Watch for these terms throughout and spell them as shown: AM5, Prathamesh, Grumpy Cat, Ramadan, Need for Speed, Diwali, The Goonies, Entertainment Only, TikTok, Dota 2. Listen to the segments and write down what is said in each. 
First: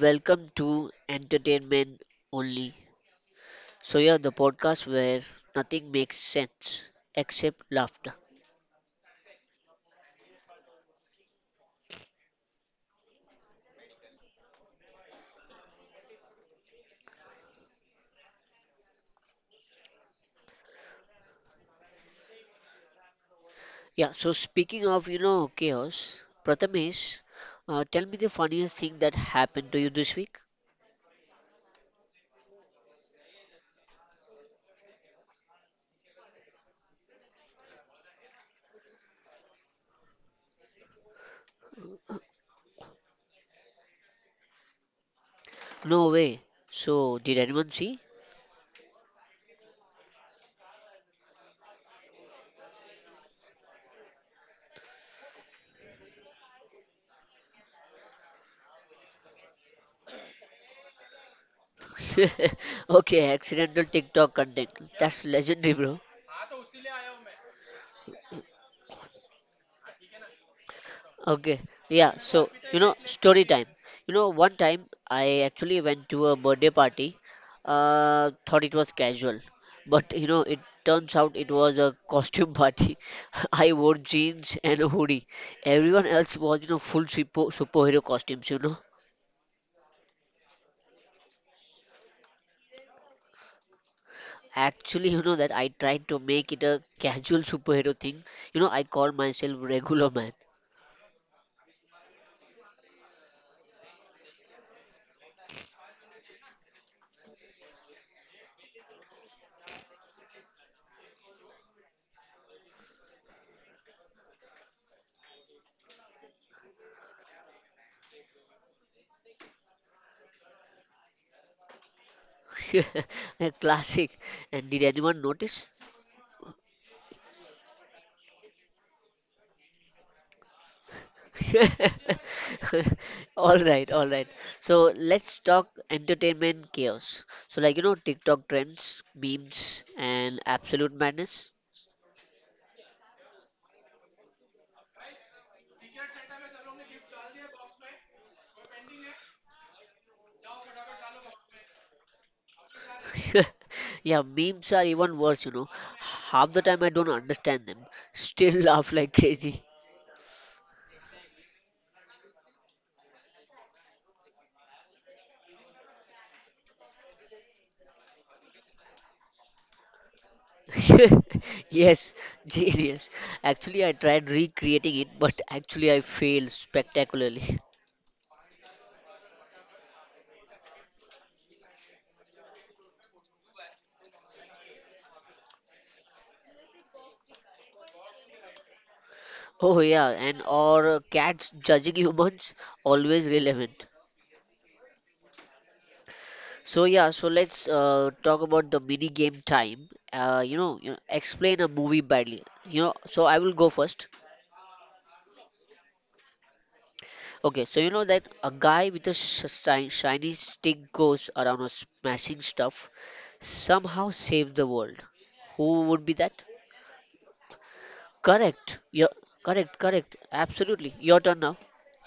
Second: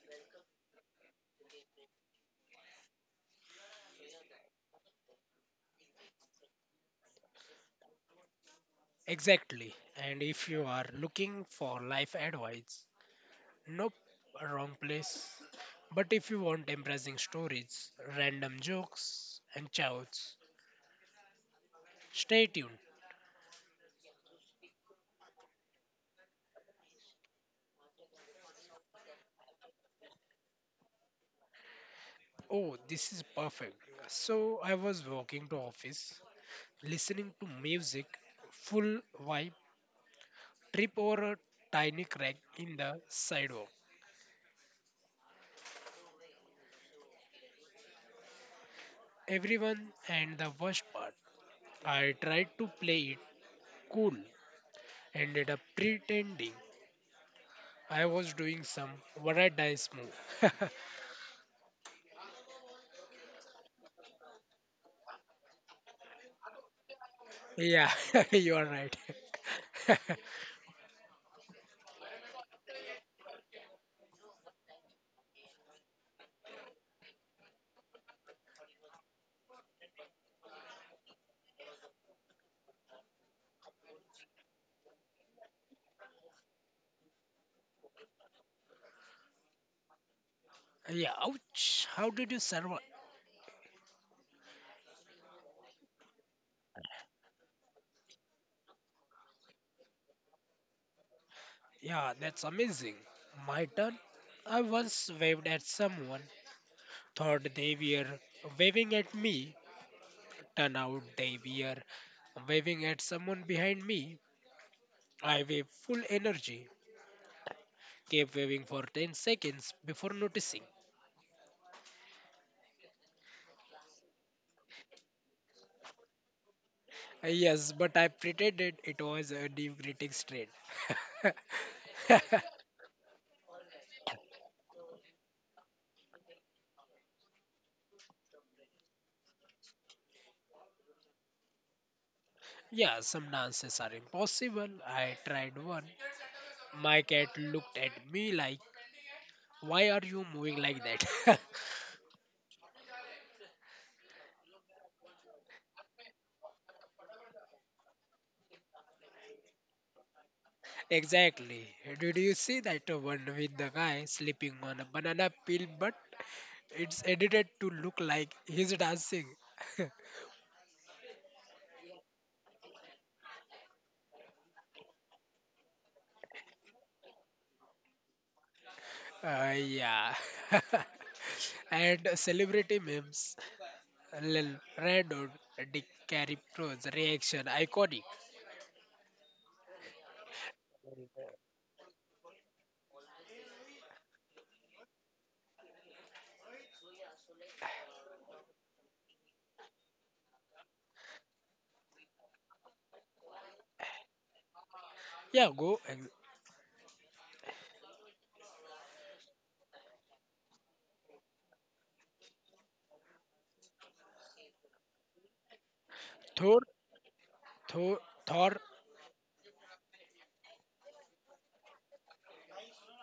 welcome to Entertainment Only. The podcast where nothing makes sense except laughter. Exactly. And if you are looking for life advice, nope, wrong place. But if you want embarrassing stories, random jokes, and chouts, stay tuned. Yeah, so speaking of, chaos, Prathamesh, tell me the funniest thing that happened to you this week. Oh, this is perfect. So I was walking to office, listening to music, full vibe, trip over a tiny crack in the sidewalk. No way. So, did anyone see? Everyone and the worst part, I tried to play it cool, ended up pretending I was doing some what a dice move. Okay, accidental TikTok content. That's legendary, bro. Yeah, you are right. Okay, yeah, story time. One time I actually went to a birthday party, thought it was casual, but it turns out it was a costume party. I wore jeans and a hoodie. Everyone else was, full superhero costumes. Yeah, ouch. How did you survive? Actually, that I tried to make it a casual superhero thing. I called myself Regular Man. Yeah, that's amazing. My turn. I once waved at someone, thought they were waving at me. Turned out they were waving at someone behind me. I waved full energy, kept waving for 10 seconds before noticing. A classic. And did anyone notice? Yes, but I pretended it was a deep greeting straight. All right, all right, so let's talk entertainment chaos, so like TikTok trends, memes, and absolute madness. Yeah, some dances are impossible. I tried one. My cat looked at me like, why are you moving like that? Yeah, memes are even worse. Half the time I don't understand them, still laugh like crazy. Exactly. Did you see that one with the guy sleeping on a banana peel, but it's edited to look like he's dancing? Yes, genius. Actually, I tried recreating it, but actually I failed spectacularly. Yeah. And celebrity memes. Lil Randon, Dick Carey Pro's reaction iconic. Oh yeah, and or cats judging humans always relevant. So yeah, so let's talk about the mini game time. Explain a movie badly. So I will go first. Yeah, go. Okay, so you know that a guy with a shiny stick goes around a smashing stuff, somehow save the world. Thor, Who would be that? Thor, Thor. Correct. Yeah, correct, correct. Absolutely. Your turn now.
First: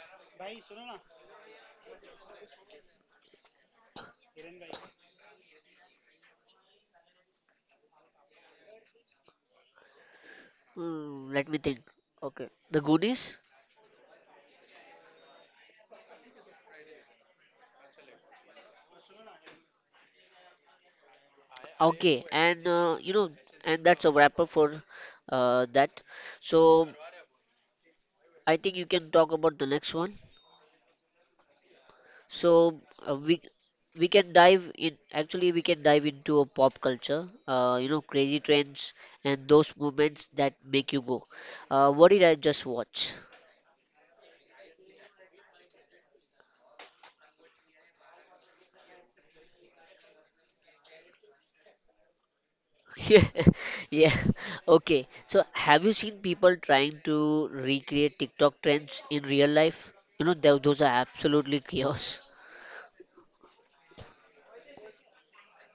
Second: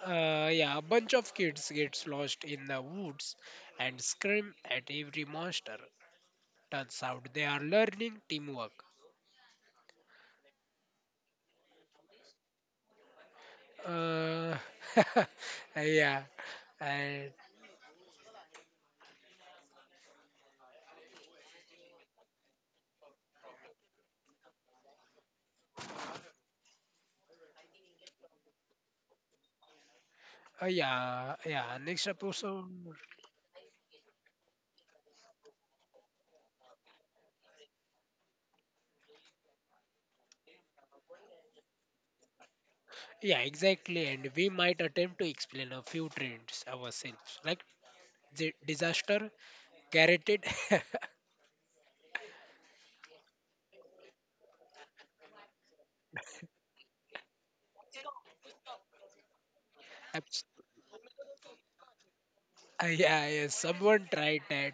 Yeah, a bunch of kids gets lost in the woods and scream at every monster. Turns out they are learning teamwork. Hmm, let me think. Okay, the Goonies. Uh, yeah, and Okay, and and that's a wrapper for that. So I think you can talk about the next one. Yeah, yeah. Next So episode. uh, we we can dive in. Actually, we can dive into a pop culture. Crazy trends and those moments that make you go. What did I just watch? Yeah, exactly. And we might attempt to explain a few trends ourselves, like disaster, carroted. Yeah, yeah. Okay. So, have you seen people trying to recreate TikTok trends in real life? Those are Abs- absolutely chaos. Yeah, yeah. Someone tried that.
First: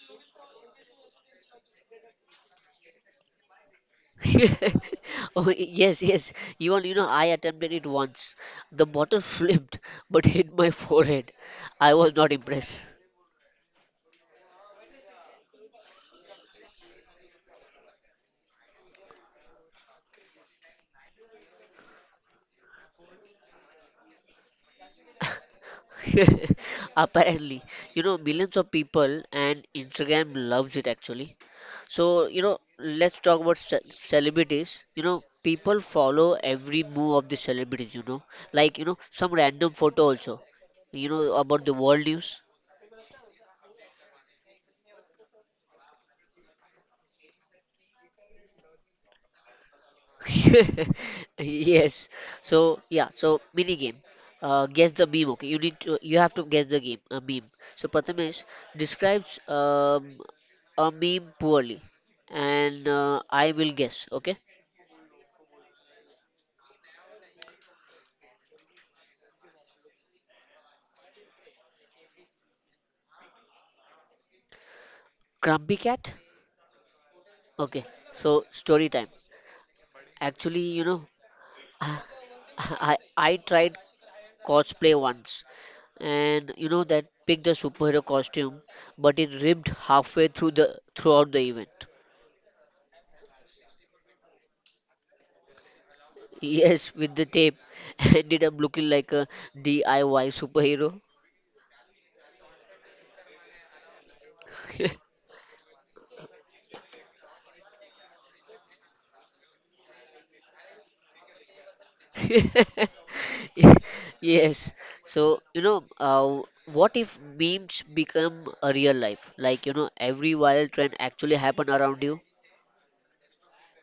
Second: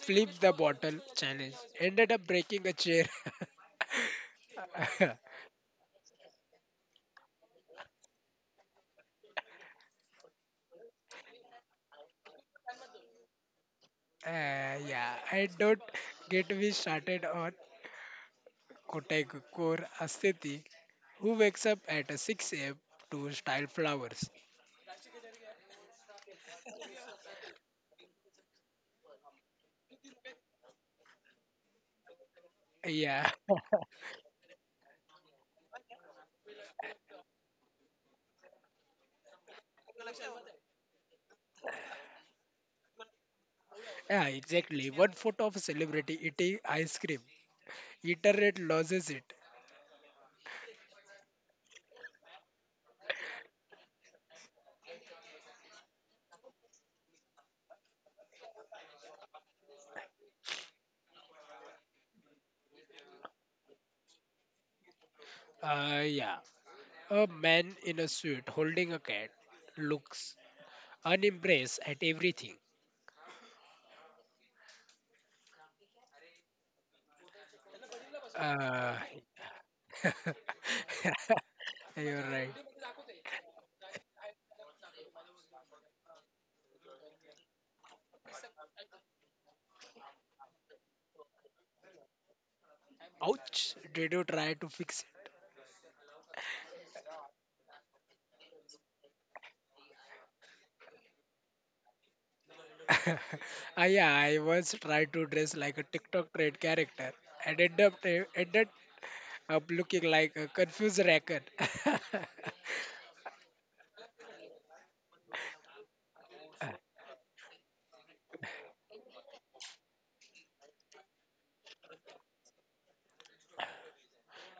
Flip the bottle challenge. Ended up breaking a chair. Oh, yes, yes. You want, you know, I attempted it once. The bottle flipped but hit my forehead. I was not impressed. Yeah, I don't get me started on Kotai Core Astheti, who wakes up at 6 a.m. to style flowers. Apparently, millions of people and Instagram loves it actually. So, Yeah, let's talk about celebrities. People follow every move of the celebrities, like, some random photo also, about the world news. yeah, exactly. One photo of a celebrity eating ice cream. Internet loses it. Yes. So yeah. So mini game. Guess the meme. Okay, you need to. You have to guess the game. A meme. So Pratham is describes a meme poorly, and I will guess. Okay. Yeah, a man in a suit holding a cat looks unimpressed at everything. Grumpy cat. Okay. So Uh, story time. Actually, you're right. I tried cosplay once, and you know that picked a superhero costume, but it ripped halfway through the throughout the event. Ouch! Did you try to fix? Yes, with the tape, ended up looking like a DIY superhero. Ah, yeah, I once tried to dress like a TikTok trend character and ended up looking like a confused racket. Yes. So, what if memes become a real life? Like, every viral trend actually happen around you.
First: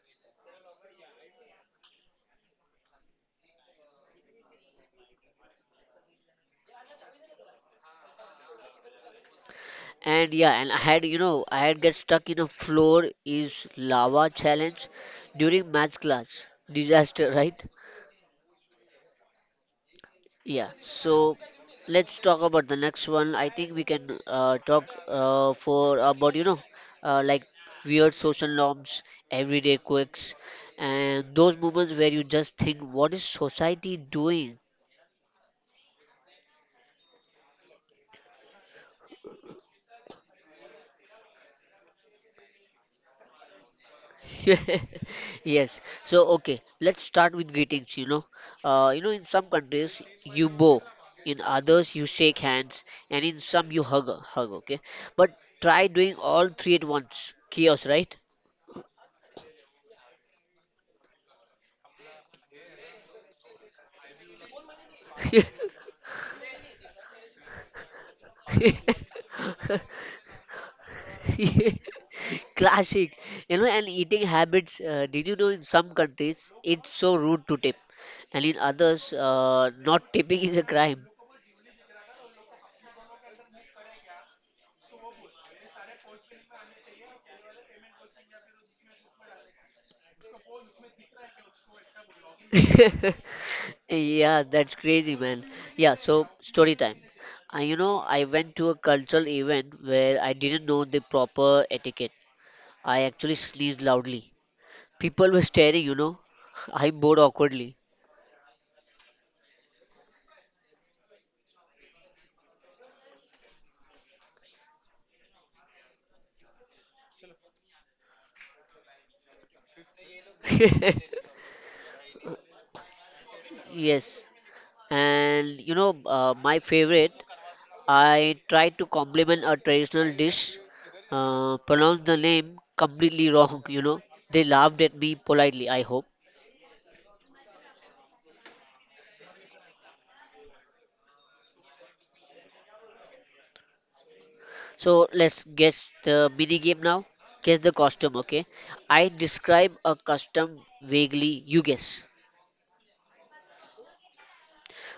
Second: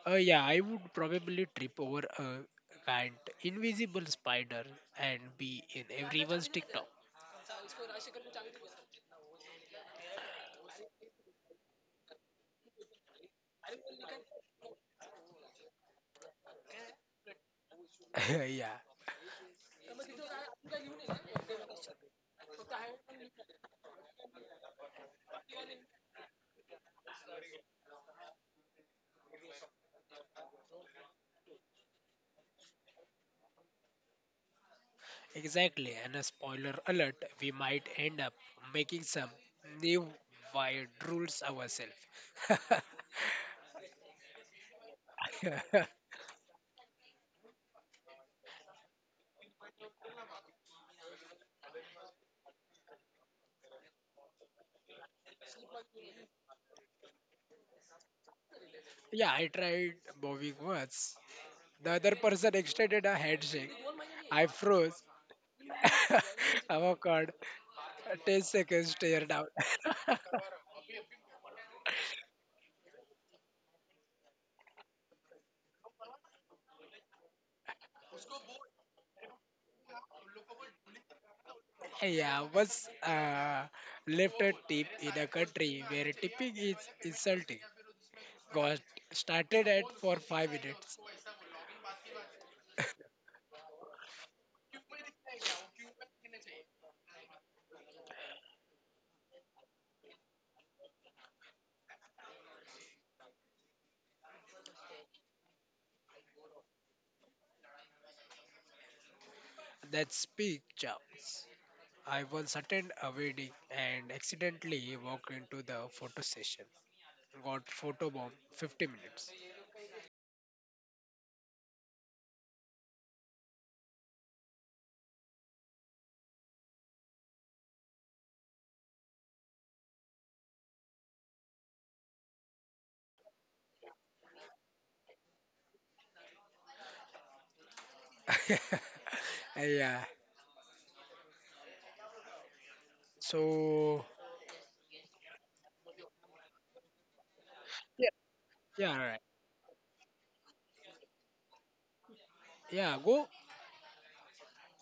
Oh yeah, I would probably trip over a giant invisible spider and be in everyone's TikTok. And yeah, and I had get stuck in a floor is lava challenge during maths class. Disaster, right? Yeah. Yeah, so let's talk about the next one. I think we can talk for about like weird social norms, everyday quirks, and those moments where you just think, what is society doing? Exactly, and a spoiler alert, we might end up making some new wild rules ourselves. Yes. So okay, let's start with greetings. In some countries you bow, in others you shake hands, and in some you hug. Okay, but try doing all three at once. Chaos, right? Yeah, I tried moving once. The other person extended a handshake. I froze. Oh god, 10 seconds stare down. Classic. You know, and eating habits. Did you know in some countries it's so rude to tip, and in others, not tipping is a crime. Yeah, once left a tip in a country where tipping is insulting. Got started at for 5 minutes. Yeah, that's crazy, man. Yeah, so story time. I went to a cultural event where I didn't know the proper etiquette. I actually sneezed loudly. People were staring, you know. I bowed awkwardly. That's big jobs. I once attended a wedding and accidentally walked into the photo session. Got photobombed 50 minutes. Yes. And my favorite, I tried to compliment a traditional dish, pronounced the name completely wrong, you know. They laughed at me politely, I hope. Yeah. So So let's guess the mini game now. Guess the costume, yeah, okay? I yeah, right. describe a custom vaguely, you guess. Yeah, go.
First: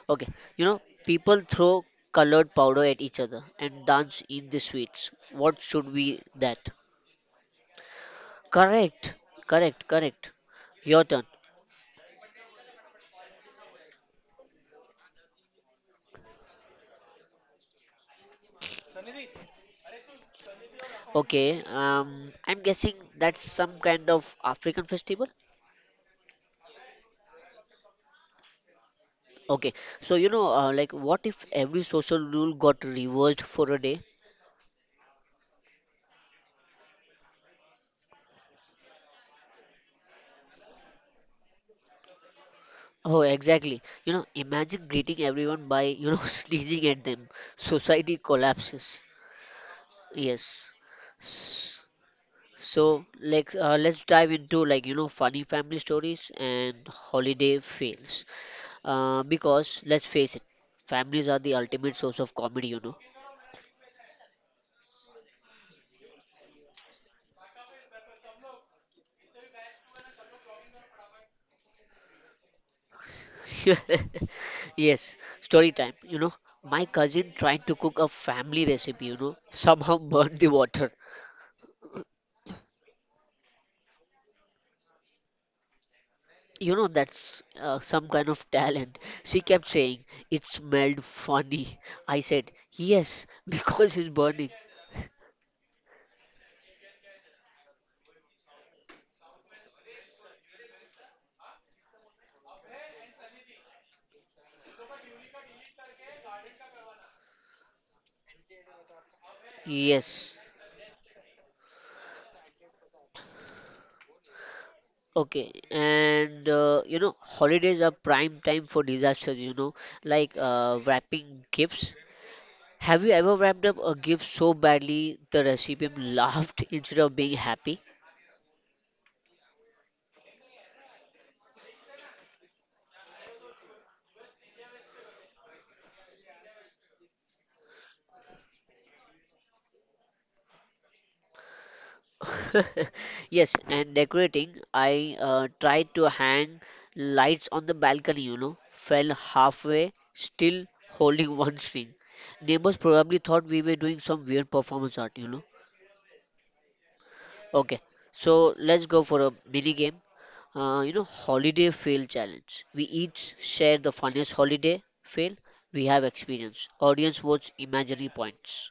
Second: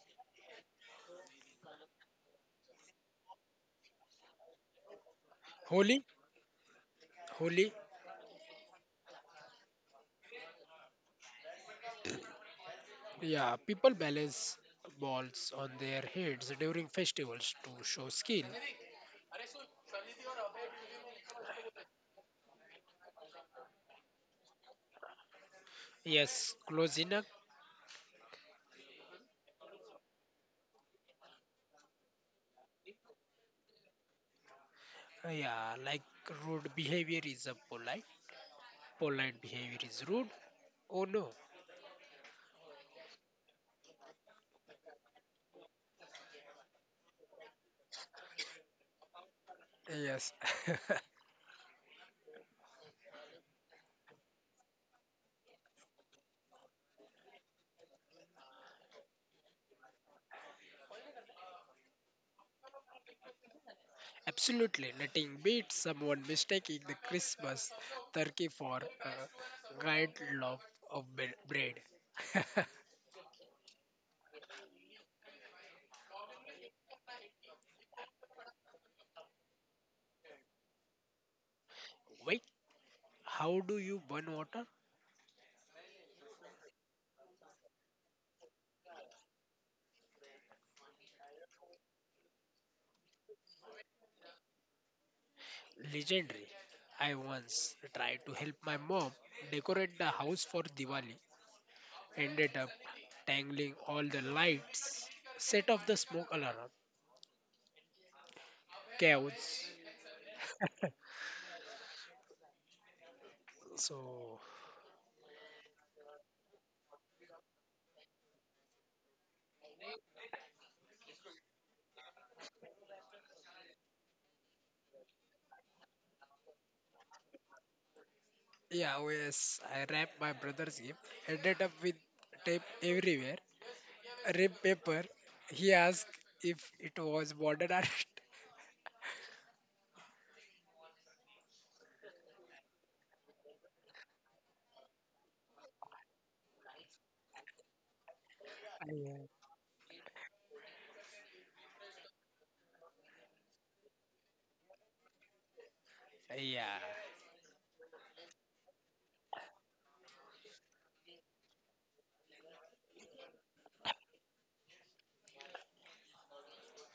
Okay, you know, people throw colored powder at each other and dance in the sweets. What should Holy, be that? holy. Correct, correct, correct. Your turn. Yeah, people balance balls on their heads during festivals to show skill. Okay, I'm guessing that's some kind of African festival. Yes, close enough. Okay, so like, what if every social rule got reversed for a day? Yeah, like rude behavior is a polite. Polite behavior is rude? Oh no. Oh, exactly. Imagine greeting everyone by, sneezing at them. Society collapses. Yes. Yes, S- So, like, let's dive into, like, funny family stories and holiday fails. Because let's face it, families are the ultimate source of comedy, you know. absolutely. Nothing beats someone mistaking the Christmas turkey for a giant loaf of bread. Yes, story time. My cousin tried to cook a family recipe, somehow burned the water. Wait, how do you burn water? That's some kind of talent. She kept saying, it smelled funny. I said, yes, because it's burning. Legendary. I once tried to help my mom decorate the house for Diwali, ended up tangling all the lights, set off the smoke alarm, Yes. chaos. Okay, So. and holidays are prime time for disasters, you know, like wrapping gifts. Have you ever wrapped up a gift so badly the recipient laughed instead of being happy? Yeah, oh yes, I wrapped my brother's gift, ended up with tape everywhere. Rip paper, he asked if it was modern art. Yes, and decorating, I tried to hang lights on the balcony, fell halfway, still I, uh, holding one string. Neighbors probably thought we were doing some weird performance art, you know. Okay, yeah, so let's go for a mini game. Holiday fail challenge. We each share the funniest holiday fail we have experienced. Audience votes imaginary points.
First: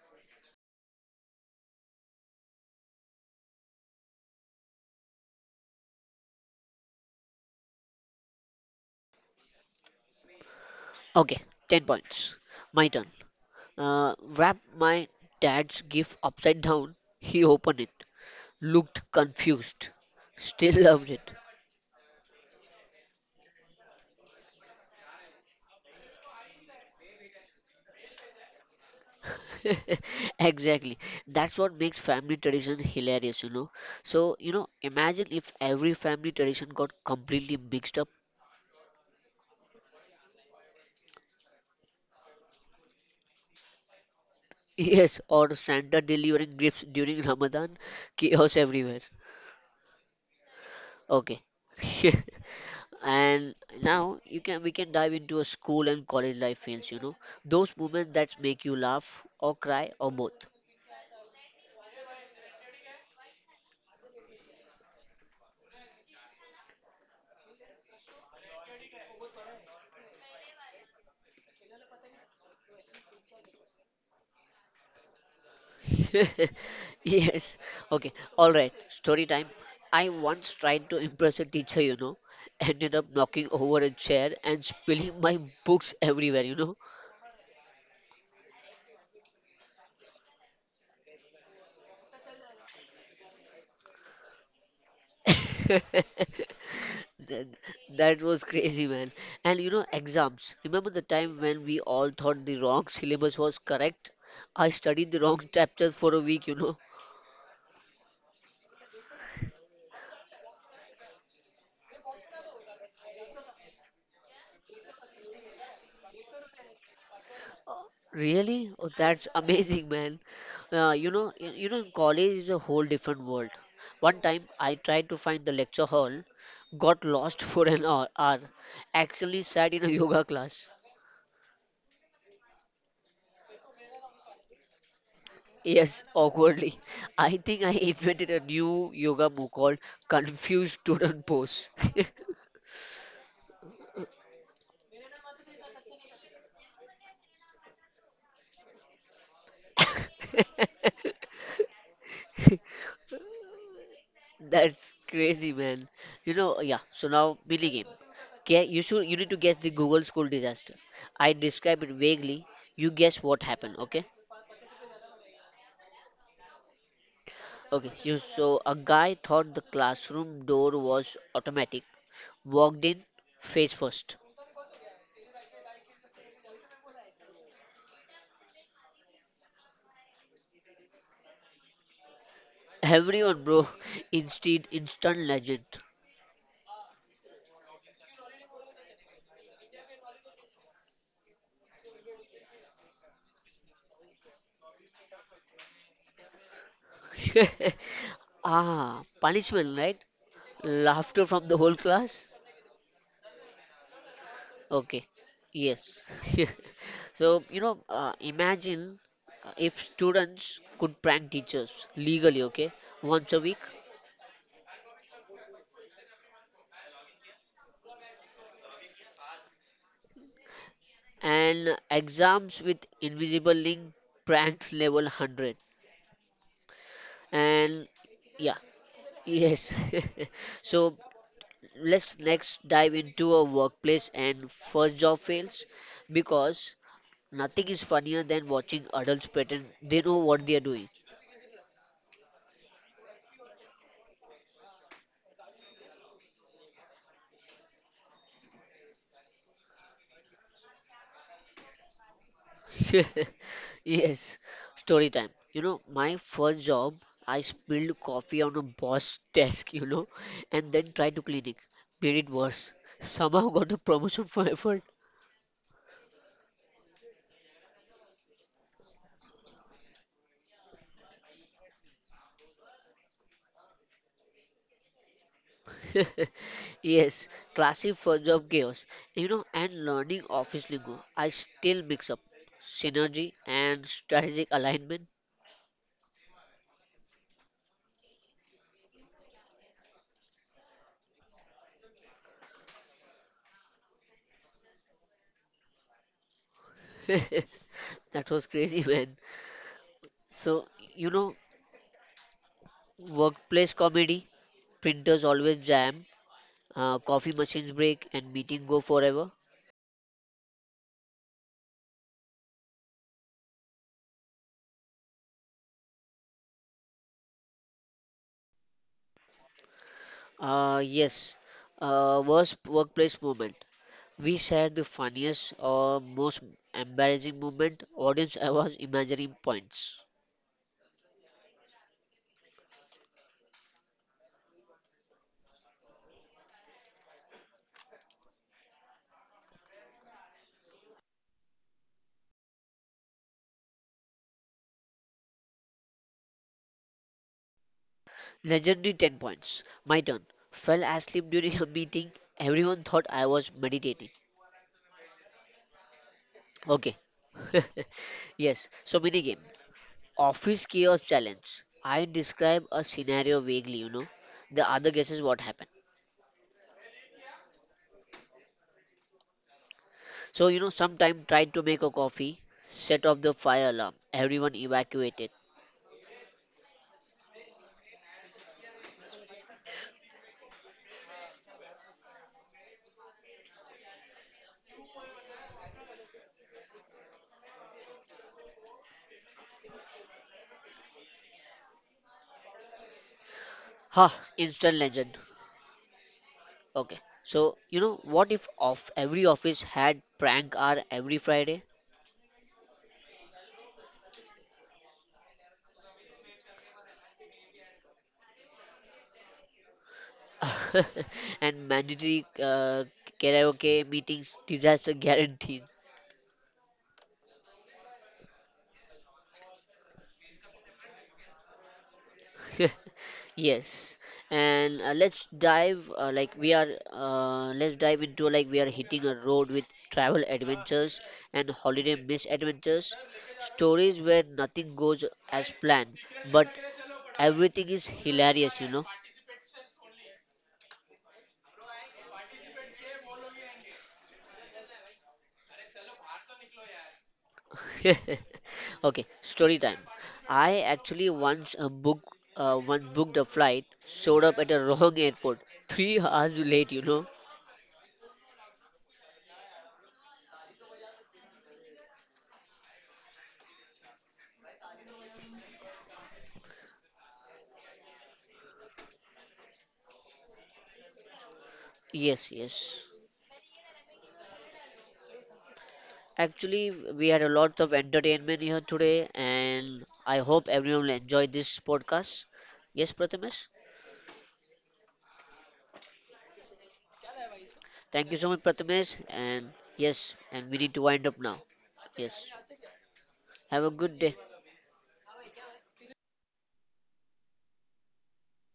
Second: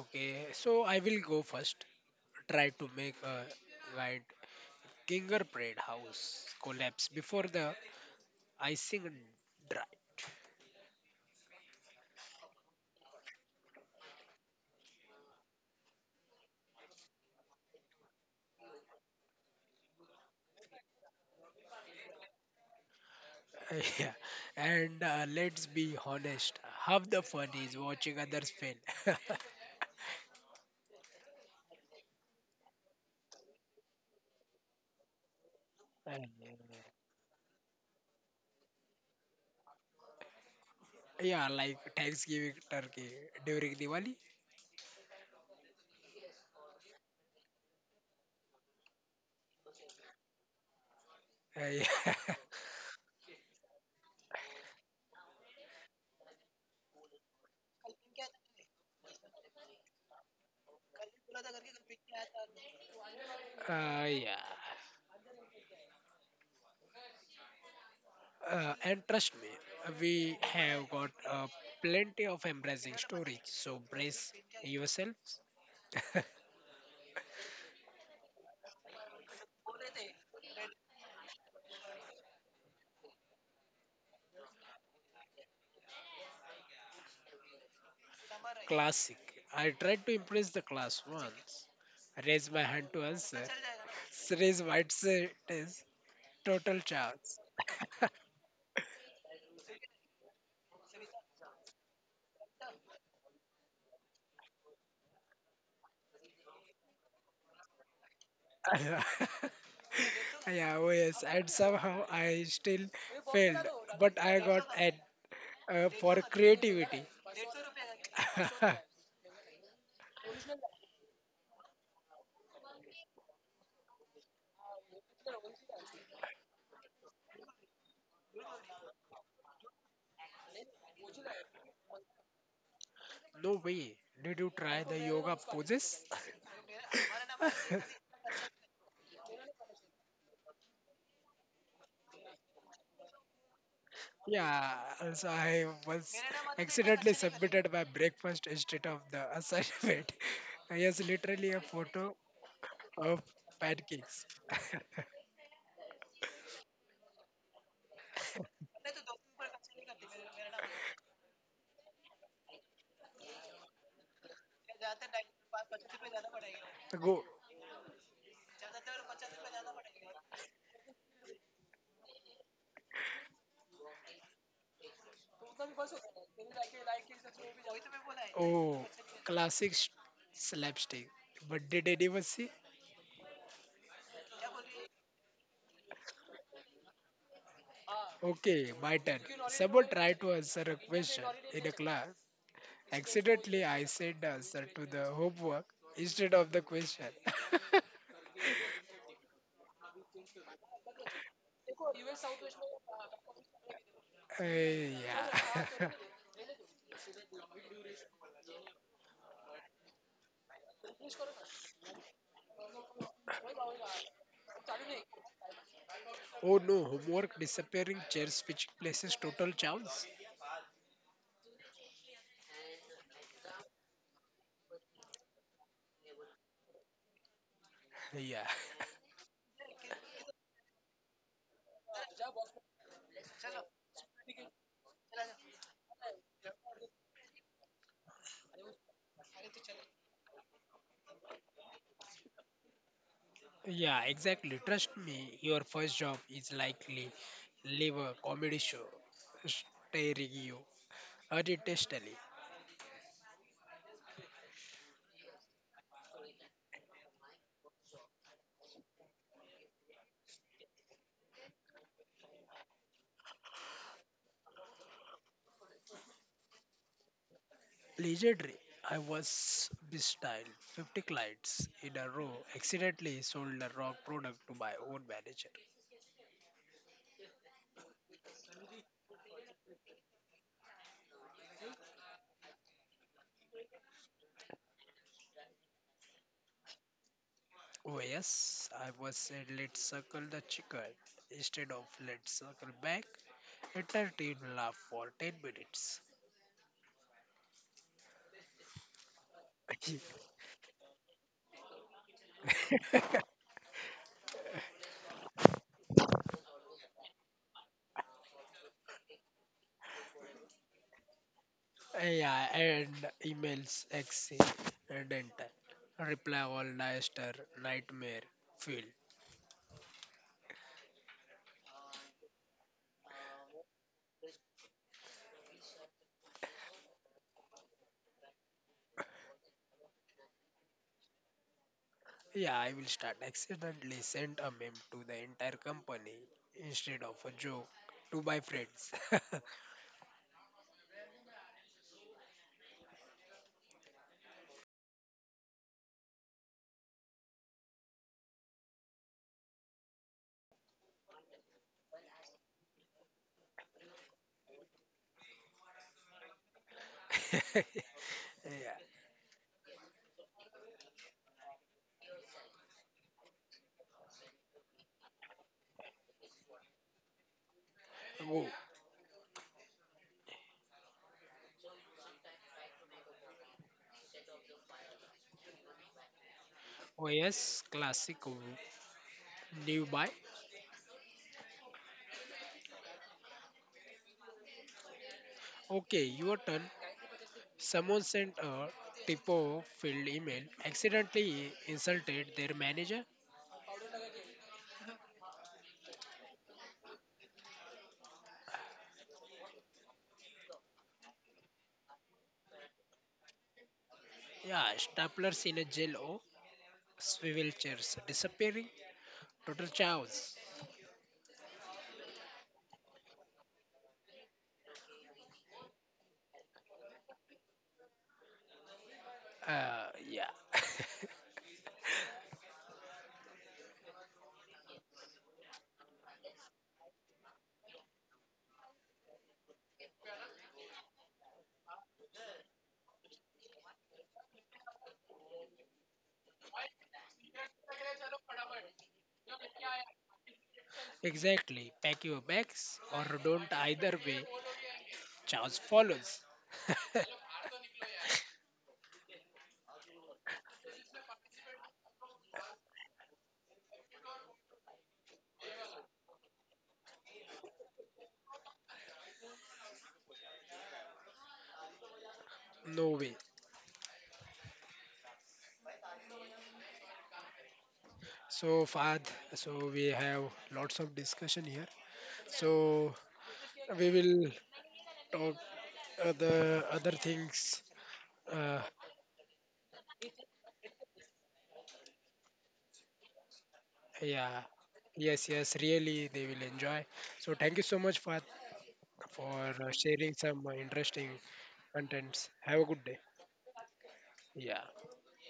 okay, so I will go first. Try to make a giant gingerbread house collapse before the icing dry. Okay, 10 points. My turn. Wrap my dad's gift upside down. He opened it, looked confused, still loved it. Yeah, and let's be honest, half the fun is watching others fail. Exactly. That's what makes family tradition hilarious, you know. So, imagine if every Uh, family tradition got completely mixed up. Yeah, like Thanksgiving turkey during Diwali. Yes, or Santa delivering gifts during Ramadan, chaos everywhere. Okay. Yeah. And now you can we can dive into a school and college life fails, you know. Those moments that make you laugh or cry or both. Yeah. And trust me, we have got plenty of embarrassing stories. So brace yourselves. Yes. Okay. All right. Story time. I once tried to impress a teacher, ended up knocking over a chair and spilling my books everywhere, you know. Classic. I tried to impress the class once. Raise my hand to answer. Raise my test. Total chance. That, that was crazy, man. And you know, exams. Remember the time when we all thought the wrong syllabus was correct? I studied the wrong chapter for a week, you know. Yeah, oh yes, and somehow I still failed, but I got an for creativity. Really? Oh, that's amazing, man. You know, college is a whole different world. One time, I tried to find the lecture hall, got lost for an hour. Actually, sat in a yoga class. No way. Did you try the yoga poses? Yes, awkwardly. I think I invented a new yoga move called Confused Student Pose. Yeah, also I was accidentally submitted my breakfast instead of the assignment. Yes, literally a photo of pancakes. That's crazy, man. You know, yeah. So now, mini game. Okay, you need to guess the Google School disaster. I describe it vaguely. You guess what happened, okay? Go. Okay. You, so a guy thought the classroom door was automatic. Walked in face first. Oh, classic slapstick. But did anyone see? Everyone, bro. Instant legend. Okay, my turn. Someone tried to answer a question in a class. Accidentally, I said the answer to the homework instead of the question. Ah, punishment, right? Laughter from the whole class? Eh, Okay, yeah. yes. So, imagine if students could prank teachers legally, okay, once a week, Oh no, homework disappearing chairs which places total chance. and exams with invisible link pranks level 100. Yeah. And yeah, yes. So, let's next dive into a workplace and first job fails because nothing is funnier than watching adults pretend they know what they are doing. Yeah, exactly. Trust me, your first job is likely live a comedy show staring you unintentionally. Yes, story time. My first job, I spilled coffee on a boss desk, and then tried to clean it. Made it worse. Somehow got a promotion for effort. Legendary. I was bestyled 50 clients in a row, accidentally sold the wrong product to my own manager. Yes, classic first job chaos. You know, and learning office lingo. I still mix up synergy and strategic alignment. Oh, yes, I was said let's circle the chicken instead of let's circle back. Entire team laughed for 10 minutes. That was crazy, man. So, you know, workplace comedy, printers always jam, coffee machines break, and meeting go forever. Yeah, and emails, XC, and enter. Reply all disaster, nightmare, feel. Yes, worst workplace moment. We shared the funniest or most embarrassing moment. Audience awards imaginary points. Yeah, I will start. Accidentally sent a meme to the entire company instead of a joke to my friends. Legendary 10 points. My turn. Fell asleep during a meeting. Everyone thought I was meditating. Okay. Yeah. Yes. So minigame. Office chaos challenge. I describe a scenario vaguely, you know. The other guesses what happened. Oh, So, sometime tried to make a coffee, set off the fire alarm. Everyone evacuated. oh yes, classic new buy. Okay, your turn. Someone sent a typo filled email, accidentally insulted their manager. Ha, instant legend. Okay. So, what if of every office had prank hour every Friday? Yeah, staplers in a jail. Oh, swivel chairs disappearing. Total chaos. And mandatory karaoke meetings disaster guaranteed. Yeah. Yes, and let's dive into like we are hitting a road with travel adventures and holiday misadventures, stories where nothing goes as planned, but everything is hilarious, you know. Exactly. Pack your bags or don't either way. Chaos follows. Okay, story time. I actually once booked once booked a flight, showed up at a wrong airport 3 hours late, you know. No way. So Fahad, so we have lots of discussion here. So yes we yes will talk the other things. Actually, we had a Uh, lot of entertainment here today, and I hope everyone will enjoy this podcast. Yes, yeah, Prathamesh? yes, yes, really, they will enjoy. So, thank you so much, Fat, for Thank you so much, sharing Prathamesh. some And interesting yes, and we need to contents. wind up Have a now. good day. Yes. Yeah. Have a good day.